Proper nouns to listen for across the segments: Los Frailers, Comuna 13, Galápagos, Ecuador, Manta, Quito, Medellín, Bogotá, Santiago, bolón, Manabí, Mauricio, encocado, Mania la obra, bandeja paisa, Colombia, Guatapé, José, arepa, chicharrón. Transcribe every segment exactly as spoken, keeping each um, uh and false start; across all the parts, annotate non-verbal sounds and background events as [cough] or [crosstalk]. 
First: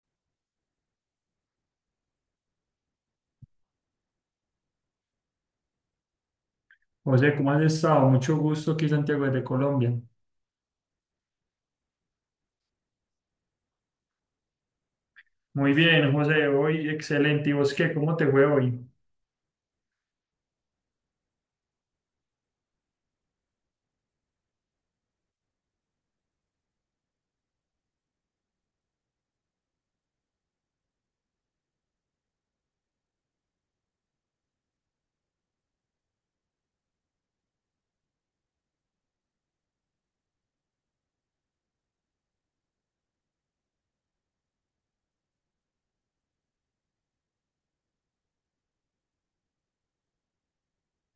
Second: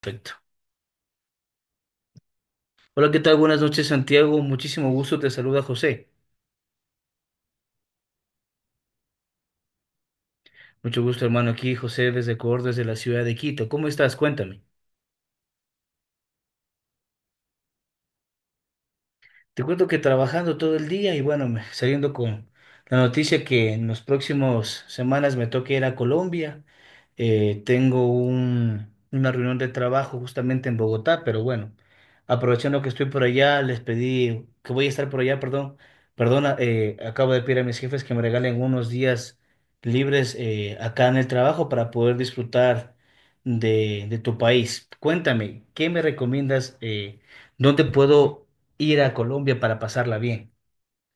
Perfecto. Hola, ¿qué tal? Buenas noches, Santiago. Muchísimo gusto, te saluda José. José, ¿cómo has estado? Mucho gusto aquí, Santiago, de Colombia. Mucho gusto, hermano, aquí, José, desde Ecuador, desde la ciudad de Quito. ¿Cómo estás? Cuéntame. Muy bien, José, hoy excelente. ¿Y vos qué? ¿Cómo te fue hoy? Te cuento que trabajando todo el día y bueno, me- saliendo con la noticia que en los próximos semanas me toque ir a Colombia. Eh, tengo un- una reunión de trabajo justamente en Bogotá, pero bueno, aprovechando que estoy por allá, les pedí que voy a estar por allá, perdón, perdona, eh, acabo de pedir a mis jefes que me regalen unos días libres eh, acá en el trabajo para poder disfrutar de, de tu país. Cuéntame, ¿qué me recomiendas? Eh, ¿dónde puedo ir a Colombia para pasarla bien?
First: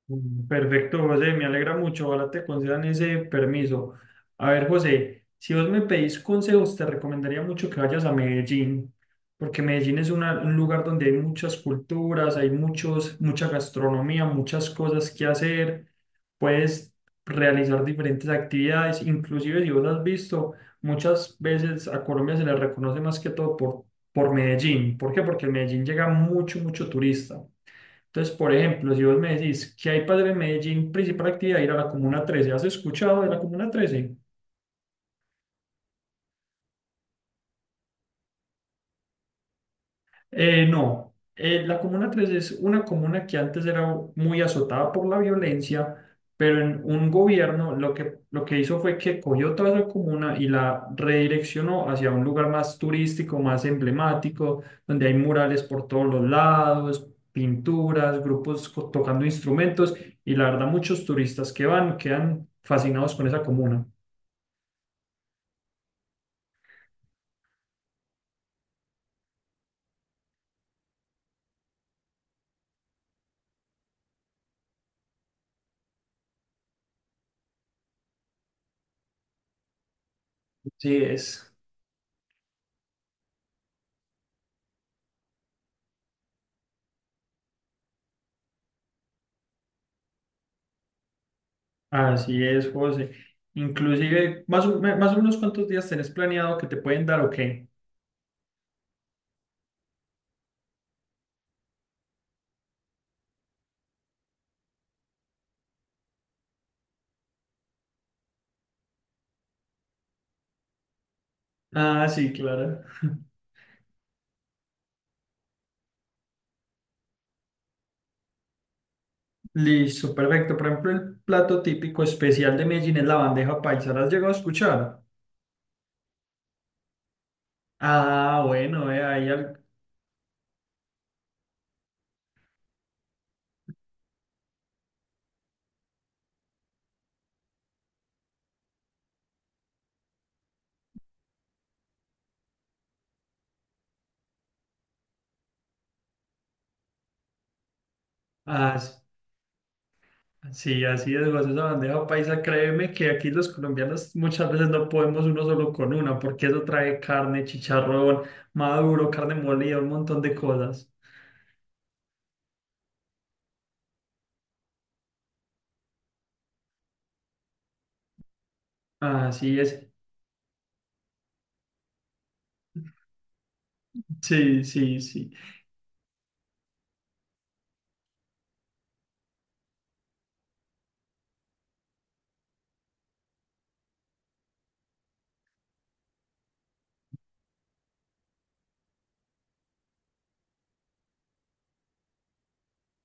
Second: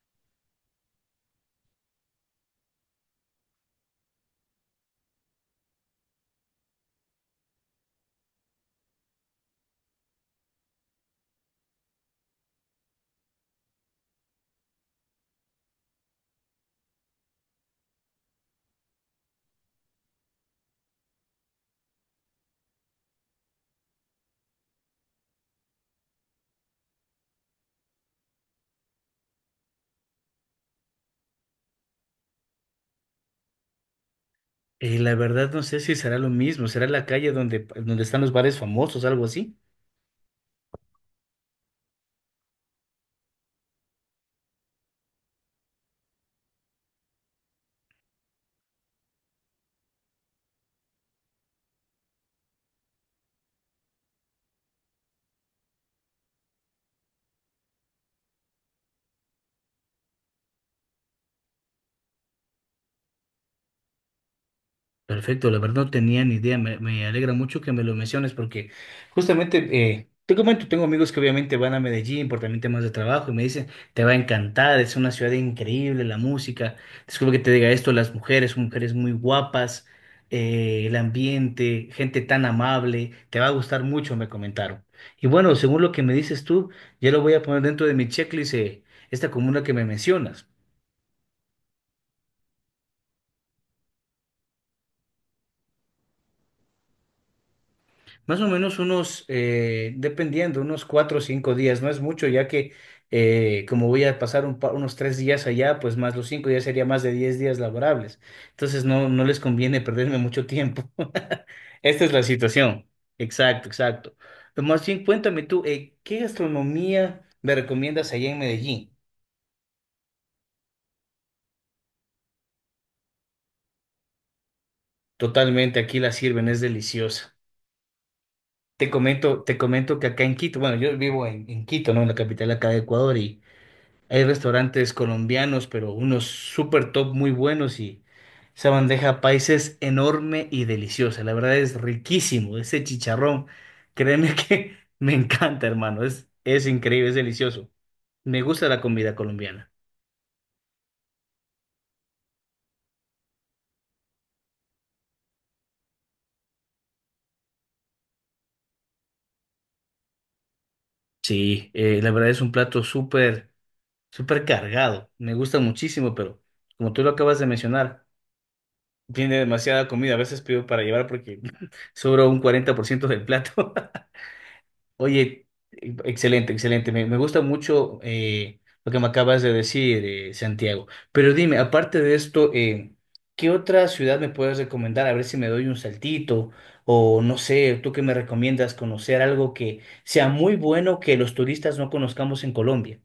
Mm, Perfecto, José, me alegra mucho. Ojalá te concedan ese permiso. A ver, José, si vos me pedís consejos, te recomendaría mucho que vayas a Medellín, porque Medellín es una- un lugar donde hay muchas culturas, hay muchos, mucha gastronomía, muchas cosas que hacer. Puedes realizar diferentes actividades, inclusive si vos has visto, muchas veces a Colombia se le reconoce más que todo por, por Medellín. ¿Por qué? Porque en Medellín llega mucho, mucho turista. Entonces, por ejemplo, si vos me decís que hay padre en Medellín, principal actividad, ir a la Comuna trece. ¿Has escuchado de la Comuna trece? Eh, la verdad no sé si será lo mismo, será la calle donde, donde están los bares famosos, algo así. Eh, no. Eh, la Comuna trece es una comuna que antes era muy azotada por la violencia, pero en un gobierno lo que, lo que hizo fue que cogió toda esa comuna y la redireccionó hacia un lugar más turístico, más emblemático, donde hay murales por todos los lados, pinturas, grupos co- tocando instrumentos y la verdad muchos turistas que van quedan fascinados con esa comuna. Perfecto, la verdad no tenía ni idea, me, me alegra mucho que me lo menciones porque justamente, eh, te comento, tengo amigos que obviamente van a Medellín por también temas de trabajo y me dicen, te va a encantar, es una ciudad increíble, la música, disculpa que te diga esto, las mujeres, mujeres muy guapas, eh, el Así es, ambiente, gente tan amable, te va a gustar mucho, me comentaron. Y bueno, según lo que me dices tú, ya lo voy a poner dentro de mi checklist, eh, esta comuna que me mencionas. así es, José. Inclusive, más o, me- más o menos cuántos días tenés planeado que te pueden dar o qué. Más o menos unos, eh, dependiendo, unos cuatro o cinco días, no es mucho, ya que eh, como voy a pasar un pa- unos tres días allá, pues más los cinco ya sería más de diez días laborables. Entonces no, no les conviene perderme mucho tiempo. [laughs] Esta Ah, es la sí, claro. situación. [laughs] Exacto, exacto. Pero más bien, cuéntame tú, eh, ¿qué gastronomía me recomiendas allá en Medellín? Listo, perfecto. Por ejemplo, el plato típico especial de Medellín es la bandeja paisa. ¿La has llegado a escuchar? Totalmente, aquí la sirven, es deliciosa. Ah, Te bueno, eh, ahí comento, te al- comento que acá en Quito, bueno, yo vivo en, en Quito, ¿no? En la capital acá de Ecuador hay restaurantes colombianos, pero unos super top muy buenos y esa bandeja paisa es enorme y deliciosa. La verdad es riquísimo. Ese chicharrón, créeme que [laughs] me encanta, hermano. Es, es increíble, es delicioso. Me gusta ah, la s- comida colombiana. sí, así es, José, esa bandeja paisa. Créeme que aquí los colombianos muchas veces no podemos uno solo con una, porque eso trae carne, chicharrón, maduro, carne molida, un montón de cosas. Sí, eh, la verdad es un plato súper, súper cargado. Me gusta muchísimo, pero como tú lo acabas de mencionar, tiene Así demasiada es. comida. A veces pido para llevar porque [laughs] sobra un cuarenta por ciento del plato. [laughs] Sí, sí, sí. Oye, e- excelente, excelente. Me, me gusta mucho eh, lo que me acabas de decir, eh, Santiago. Pero dime, aparte de esto, eh, ¿qué otra ciudad me puedes recomendar? A ver si me doy un saltito o no sé, ¿tú qué me recomiendas conocer algo que sea muy bueno que los turistas no conozcamos en Colombia?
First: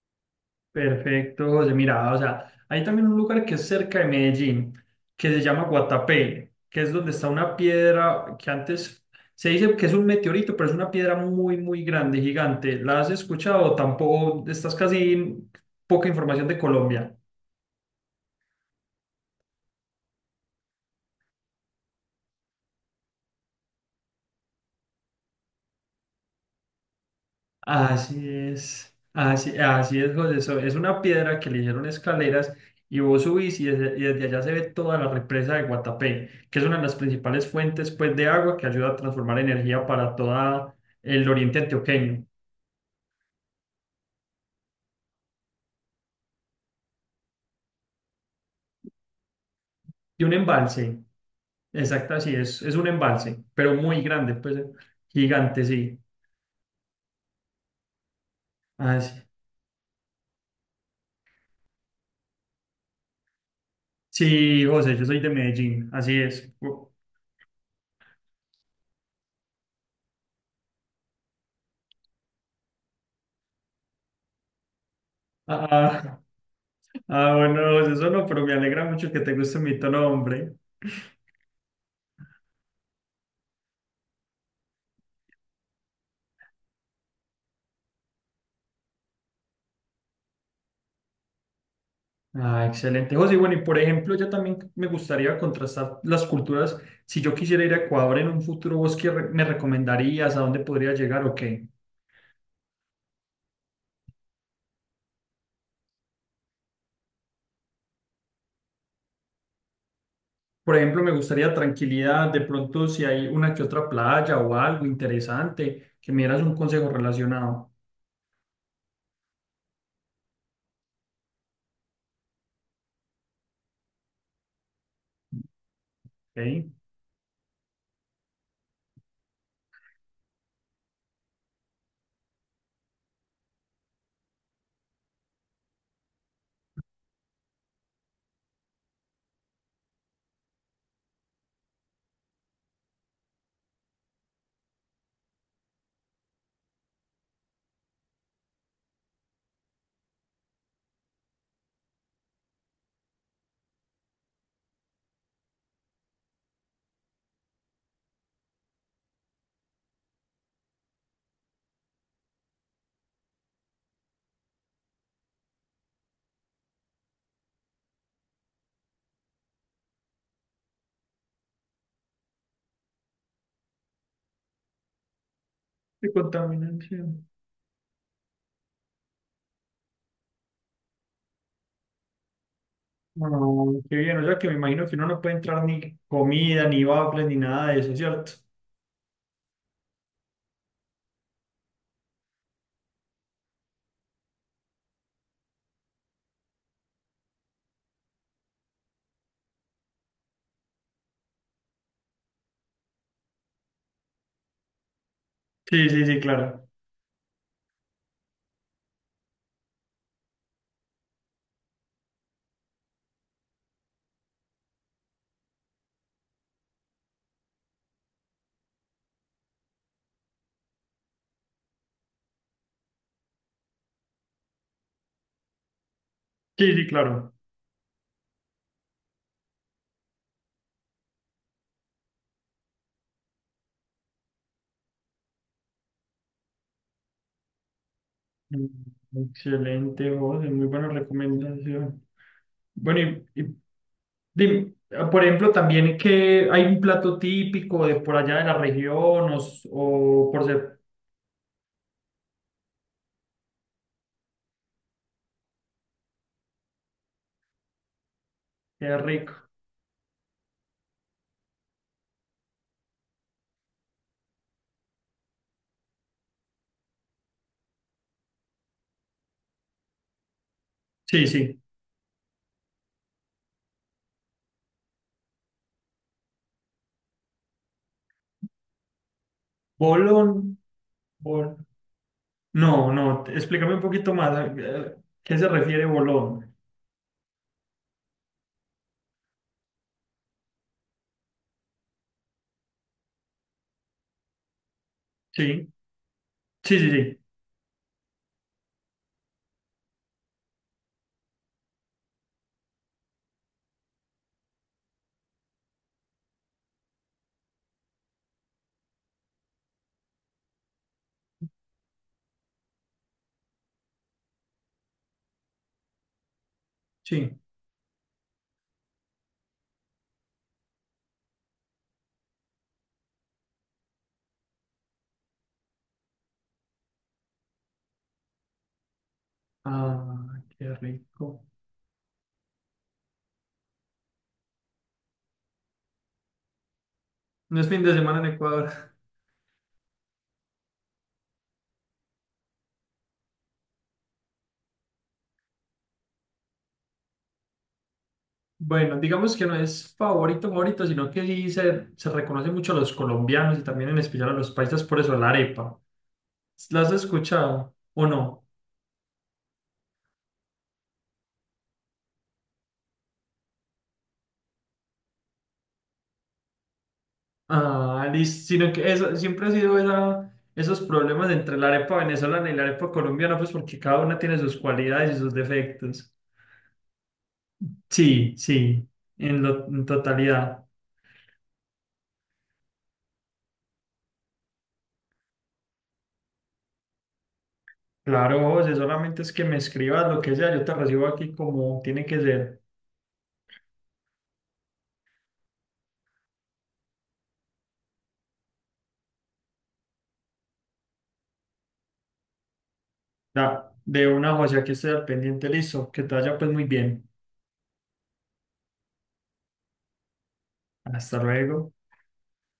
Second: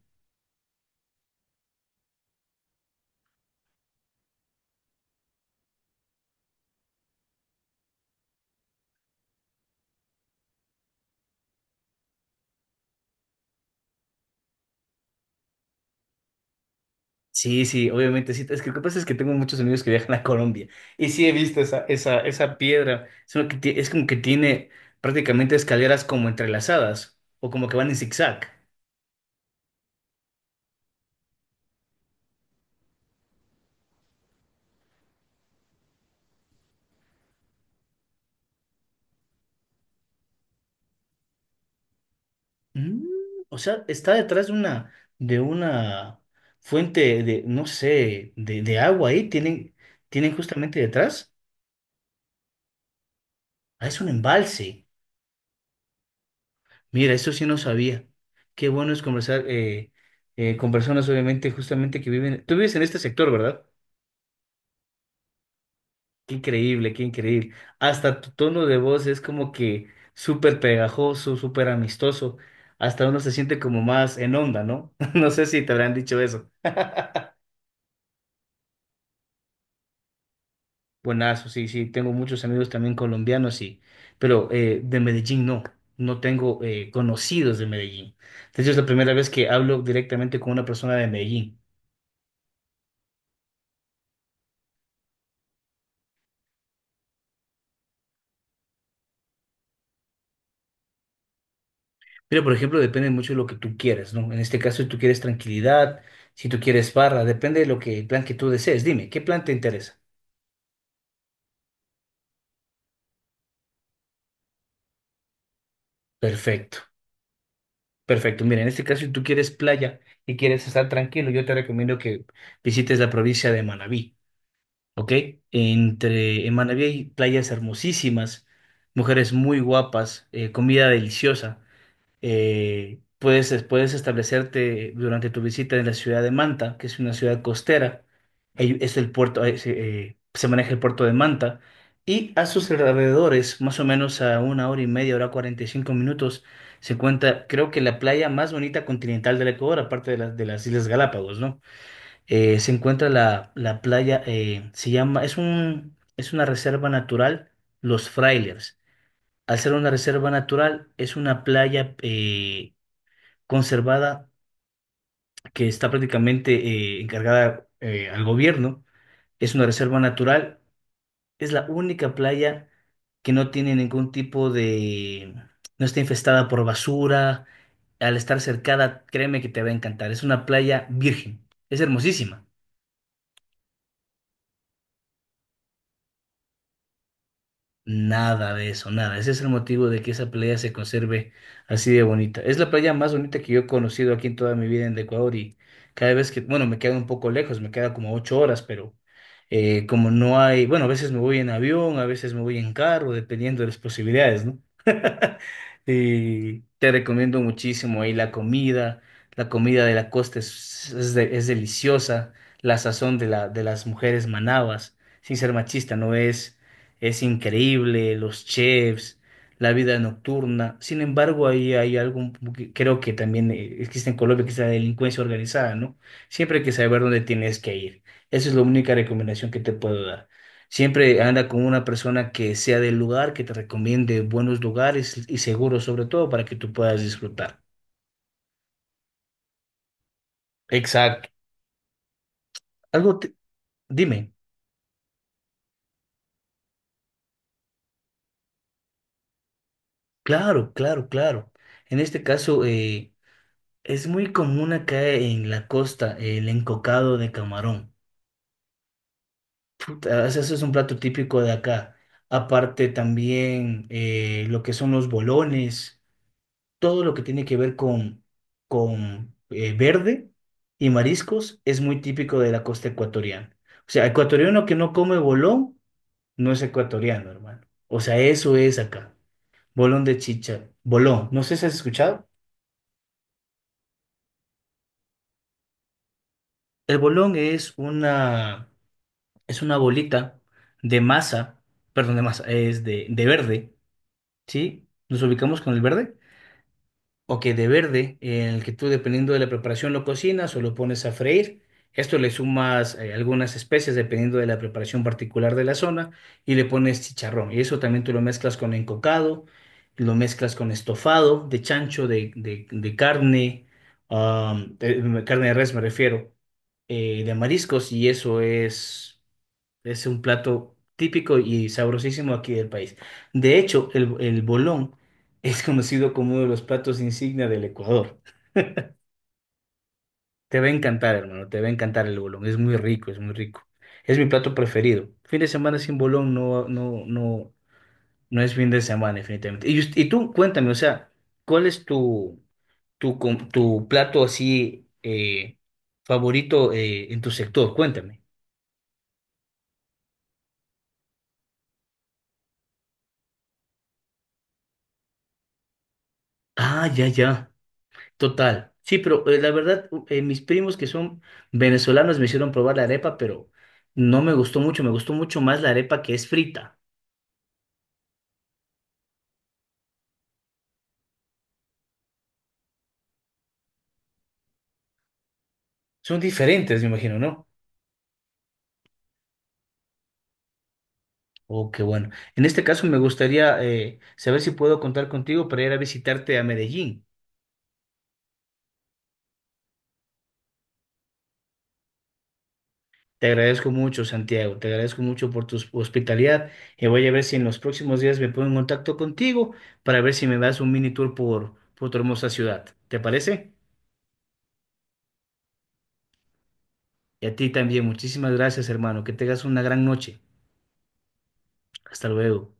Perfecto, José. Mira, o sea, hay también un lugar que es cerca de Medellín, que se llama Guatapé, que es donde está una piedra que antes se dice que es un meteorito, pero es una piedra muy, muy grande, gigante. ¿La has escuchado? Tampoco, estás casi poca información de Colombia. Sí, sí, obviamente sí. Es que lo que pasa es que tengo muchos amigos que viajan a Colombia y sí he visto esa, esa, esa piedra. Es, una que ti- es como que tiene prácticamente escaleras como entrelazadas o como que van en Así zigzag. es, así, así es, José. So- es una piedra que le hicieron escaleras y vos subís y desde, y desde allá se ve toda la represa de Guatapé, que es una de las principales fuentes pues, de agua que ayuda a transformar energía para todo el oriente antioqueño. Mm, o sea, está detrás de una, de una fuente de, no sé, de, de agua ahí, tienen, Y un tienen justamente embalse, detrás. exacto, así es, es un embalse, pero Ah, es muy un grande, pues eh, embalse. gigante, sí. Mira, eso sí no sabía. Qué bueno es Así. conversar eh, eh, con personas, obviamente, justamente que viven. Tú vives en este sector, ¿verdad? Sí, José, yo soy de Medellín, así Qué es. Uh, increíble, qué increíble. Hasta tu tono de voz es como que súper pegajoso, súper amistoso. Hasta uno se siente como más en onda, ¿no? [laughs] No sé si Ah, te habrán dicho ah, eso. [laughs] ah, bueno, José, eso no, pero me alegra mucho que te guste mi tono, hombre. Buenazo, sí, sí, tengo muchos amigos también colombianos, y, pero eh, de Medellín no, no tengo eh, conocidos de Medellín. De hecho, es la primera vez que hablo directamente con una persona de Medellín. Ah, excelente, José. Y bueno, y por ejemplo, yo también me gustaría contrastar las culturas. Si yo quisiera ir a Ecuador en un futuro, ¿vos qué re- me recomendarías? ¿A dónde podría llegar o qué? Pero, por ejemplo, depende mucho de lo que tú quieras, ¿no? En este caso, si tú quieres tranquilidad, si tú quieres barra, depende de lo que, el plan que tú desees. Dime, ¿qué plan te interesa? Por ejemplo, me gustaría tranquilidad. De pronto, si hay una que otra playa o algo interesante, que me dieras un Perfecto, consejo relacionado. perfecto. Mira, en este caso, si tú quieres playa y quieres estar tranquilo, yo te recomiendo que visites la provincia de Manabí. Ok, entre en ¿Ok? Manabí hay playas hermosísimas, mujeres muy guapas, eh, comida deliciosa. Eh, puedes, puedes establecerte durante tu visita en la ciudad de Manta, que es una ciudad costera. Ahí es el puerto, ahí se, eh, se maneja el puerto de Manta. Y a sus alrededores, más o menos a una hora y media, hora cuarenta y cinco minutos, se encuentra, creo que la playa más bonita continental del Ecuador, aparte de, la- de las Islas Galápagos, ¿no? Eh, se encuentra la, la playa, eh, se llama, es un, es una reserva natural, Los Frailers. Al ser una reserva natural, es una playa eh, conservada que está prácticamente eh, encargada eh, al gobierno. Es una reserva natural, es la única playa que no tiene ningún tipo de, no está De infestada por contaminación. basura. Al estar cercada, créeme que te va a encantar. Es una playa virgen, es hermosísima. No, qué bien. O sea, que me imagino que uno no puede entrar ni comida, ni waffles, ni nada de eso, ¿cierto? Nada de eso, nada. Ese es el motivo de que esa playa se conserve así de bonita. Es la playa más bonita que yo he conocido aquí en toda mi vida en Ecuador y cada vez que, bueno, me queda un poco lejos, me queda como ocho horas, pero eh, como no hay, bueno, a veces me voy en avión, a veces me voy en carro, dependiendo de las posibilidades, ¿no? [laughs] Sí, sí, sí, Y claro. te recomiendo muchísimo ahí la comida, la comida de la costa es, es, de- es deliciosa, la sazón de, la, de las mujeres manabas, sin ser machista, no es es increíble, los chefs, la vida nocturna. Sin embargo, ahí hay algo un poco que creo que también eh, existe en Colombia, que es la delincuencia organizada, ¿no? Siempre hay que Sí, sí, saber dónde claro. tienes que ir. Esa es la única recomendación que te puedo dar. Siempre anda con una persona que sea del lugar, que te recomiende buenos lugares y seguros, sobre todo, para que tú puedas disfrutar. Mm, excelente, José, muy buena Exacto. recomendación. Bueno, Algo, te- y, y dime. dime, ah, por ejemplo, también que hay un plato típico de por allá de la región o, s- o por Claro, ser claro, claro. En este caso, eh, es muy común acá en la costa el encocado de camarón. qué rico. Puta, Eso eso es un plato típico de acá. Aparte también eh, lo que son los bolones, todo lo que tiene que ver con, con eh, verde y Sí, sí. mariscos es muy típico de la costa ecuatoriana. O sea, ecuatoriano que no come bolón no es ecuatoriano, hermano. O sea, eso es acá. Bolón de Bolón. chicha. Bolón. No sé Bol- si has escuchado. No, no, te- explícame un poquito más. a- a- ¿Qué se refiere bolón? El bolón es una... es una bolita de masa, perdón, de masa, es de, de, verde, ¿sí? Nos ubicamos Sí, con el verde sí, sí, sí. o que de verde, en el que tú dependiendo de la preparación lo cocinas o lo pones a freír. Esto le sumas eh, algunas especias dependiendo de la preparación particular de la zona y le pones chicharrón. Y eso también tú lo mezclas con encocado, lo mezclas con estofado de chancho, de, de- de carne, am, de- carne de res me refiero, eh, de Sí. mariscos y eso es... Es un plato típico y sabrosísimo aquí del país. De hecho, el, el bolón es conocido como uno de los platos insignia del Ecuador. Ah, Te va a qué encantar, rico. hermano, te va a encantar el bolón. Es muy rico, es muy rico. Es mi plato preferido. Fin de semana sin bolón no, no, no, No es fin de semana en no es fin Ecuador. de [laughs] semana, definitivamente. Y, us- y tú, cuéntame, o sea, ¿cuál es tu, tu, com- tu plato así eh, favorito eh, en tu sector? Cuéntame. Bueno, digamos que no es favorito, favorito, sino que sí se, se reconoce mucho a los colombianos y también en especial a los paisas por eso, la arepa. ¿La Ah, has ya, ya. escuchado o no? Total. Sí, pero eh, la verdad, u- eh, mis primos que son venezolanos me hicieron probar la arepa, pero no me gustó mucho, me gustó mucho más la arepa que es frita. Ah, listo, sino que eso, siempre ha sido esa, esos problemas entre la arepa venezolana y la arepa colombiana, pues porque cada una tiene sus cualidades y sus defectos. Son diferentes, me imagino, ¿no? Sí, sí, en, lo- en totalidad. Oh, qué bueno. En este caso me gustaría eh, saber si puedo contar contigo para ir a visitarte a Medellín. Claro, José, solamente es que me escribas lo que sea, yo te recibo aquí como tiene que ser. Te agradezco mucho, Santiago, te agradezco mucho por tu hospitalidad y voy a ver si en los próximos días me pongo en contacto contigo para ver si me das un mini tour por, por, tu hermosa ciudad. ¿Te parece? Ya, de una, José, aquí estoy al pendiente, listo. Que te vaya pues muy bien. Y a ti también, muchísimas gracias, hermano. Que tengas una gran noche. Hasta luego. Hasta luego.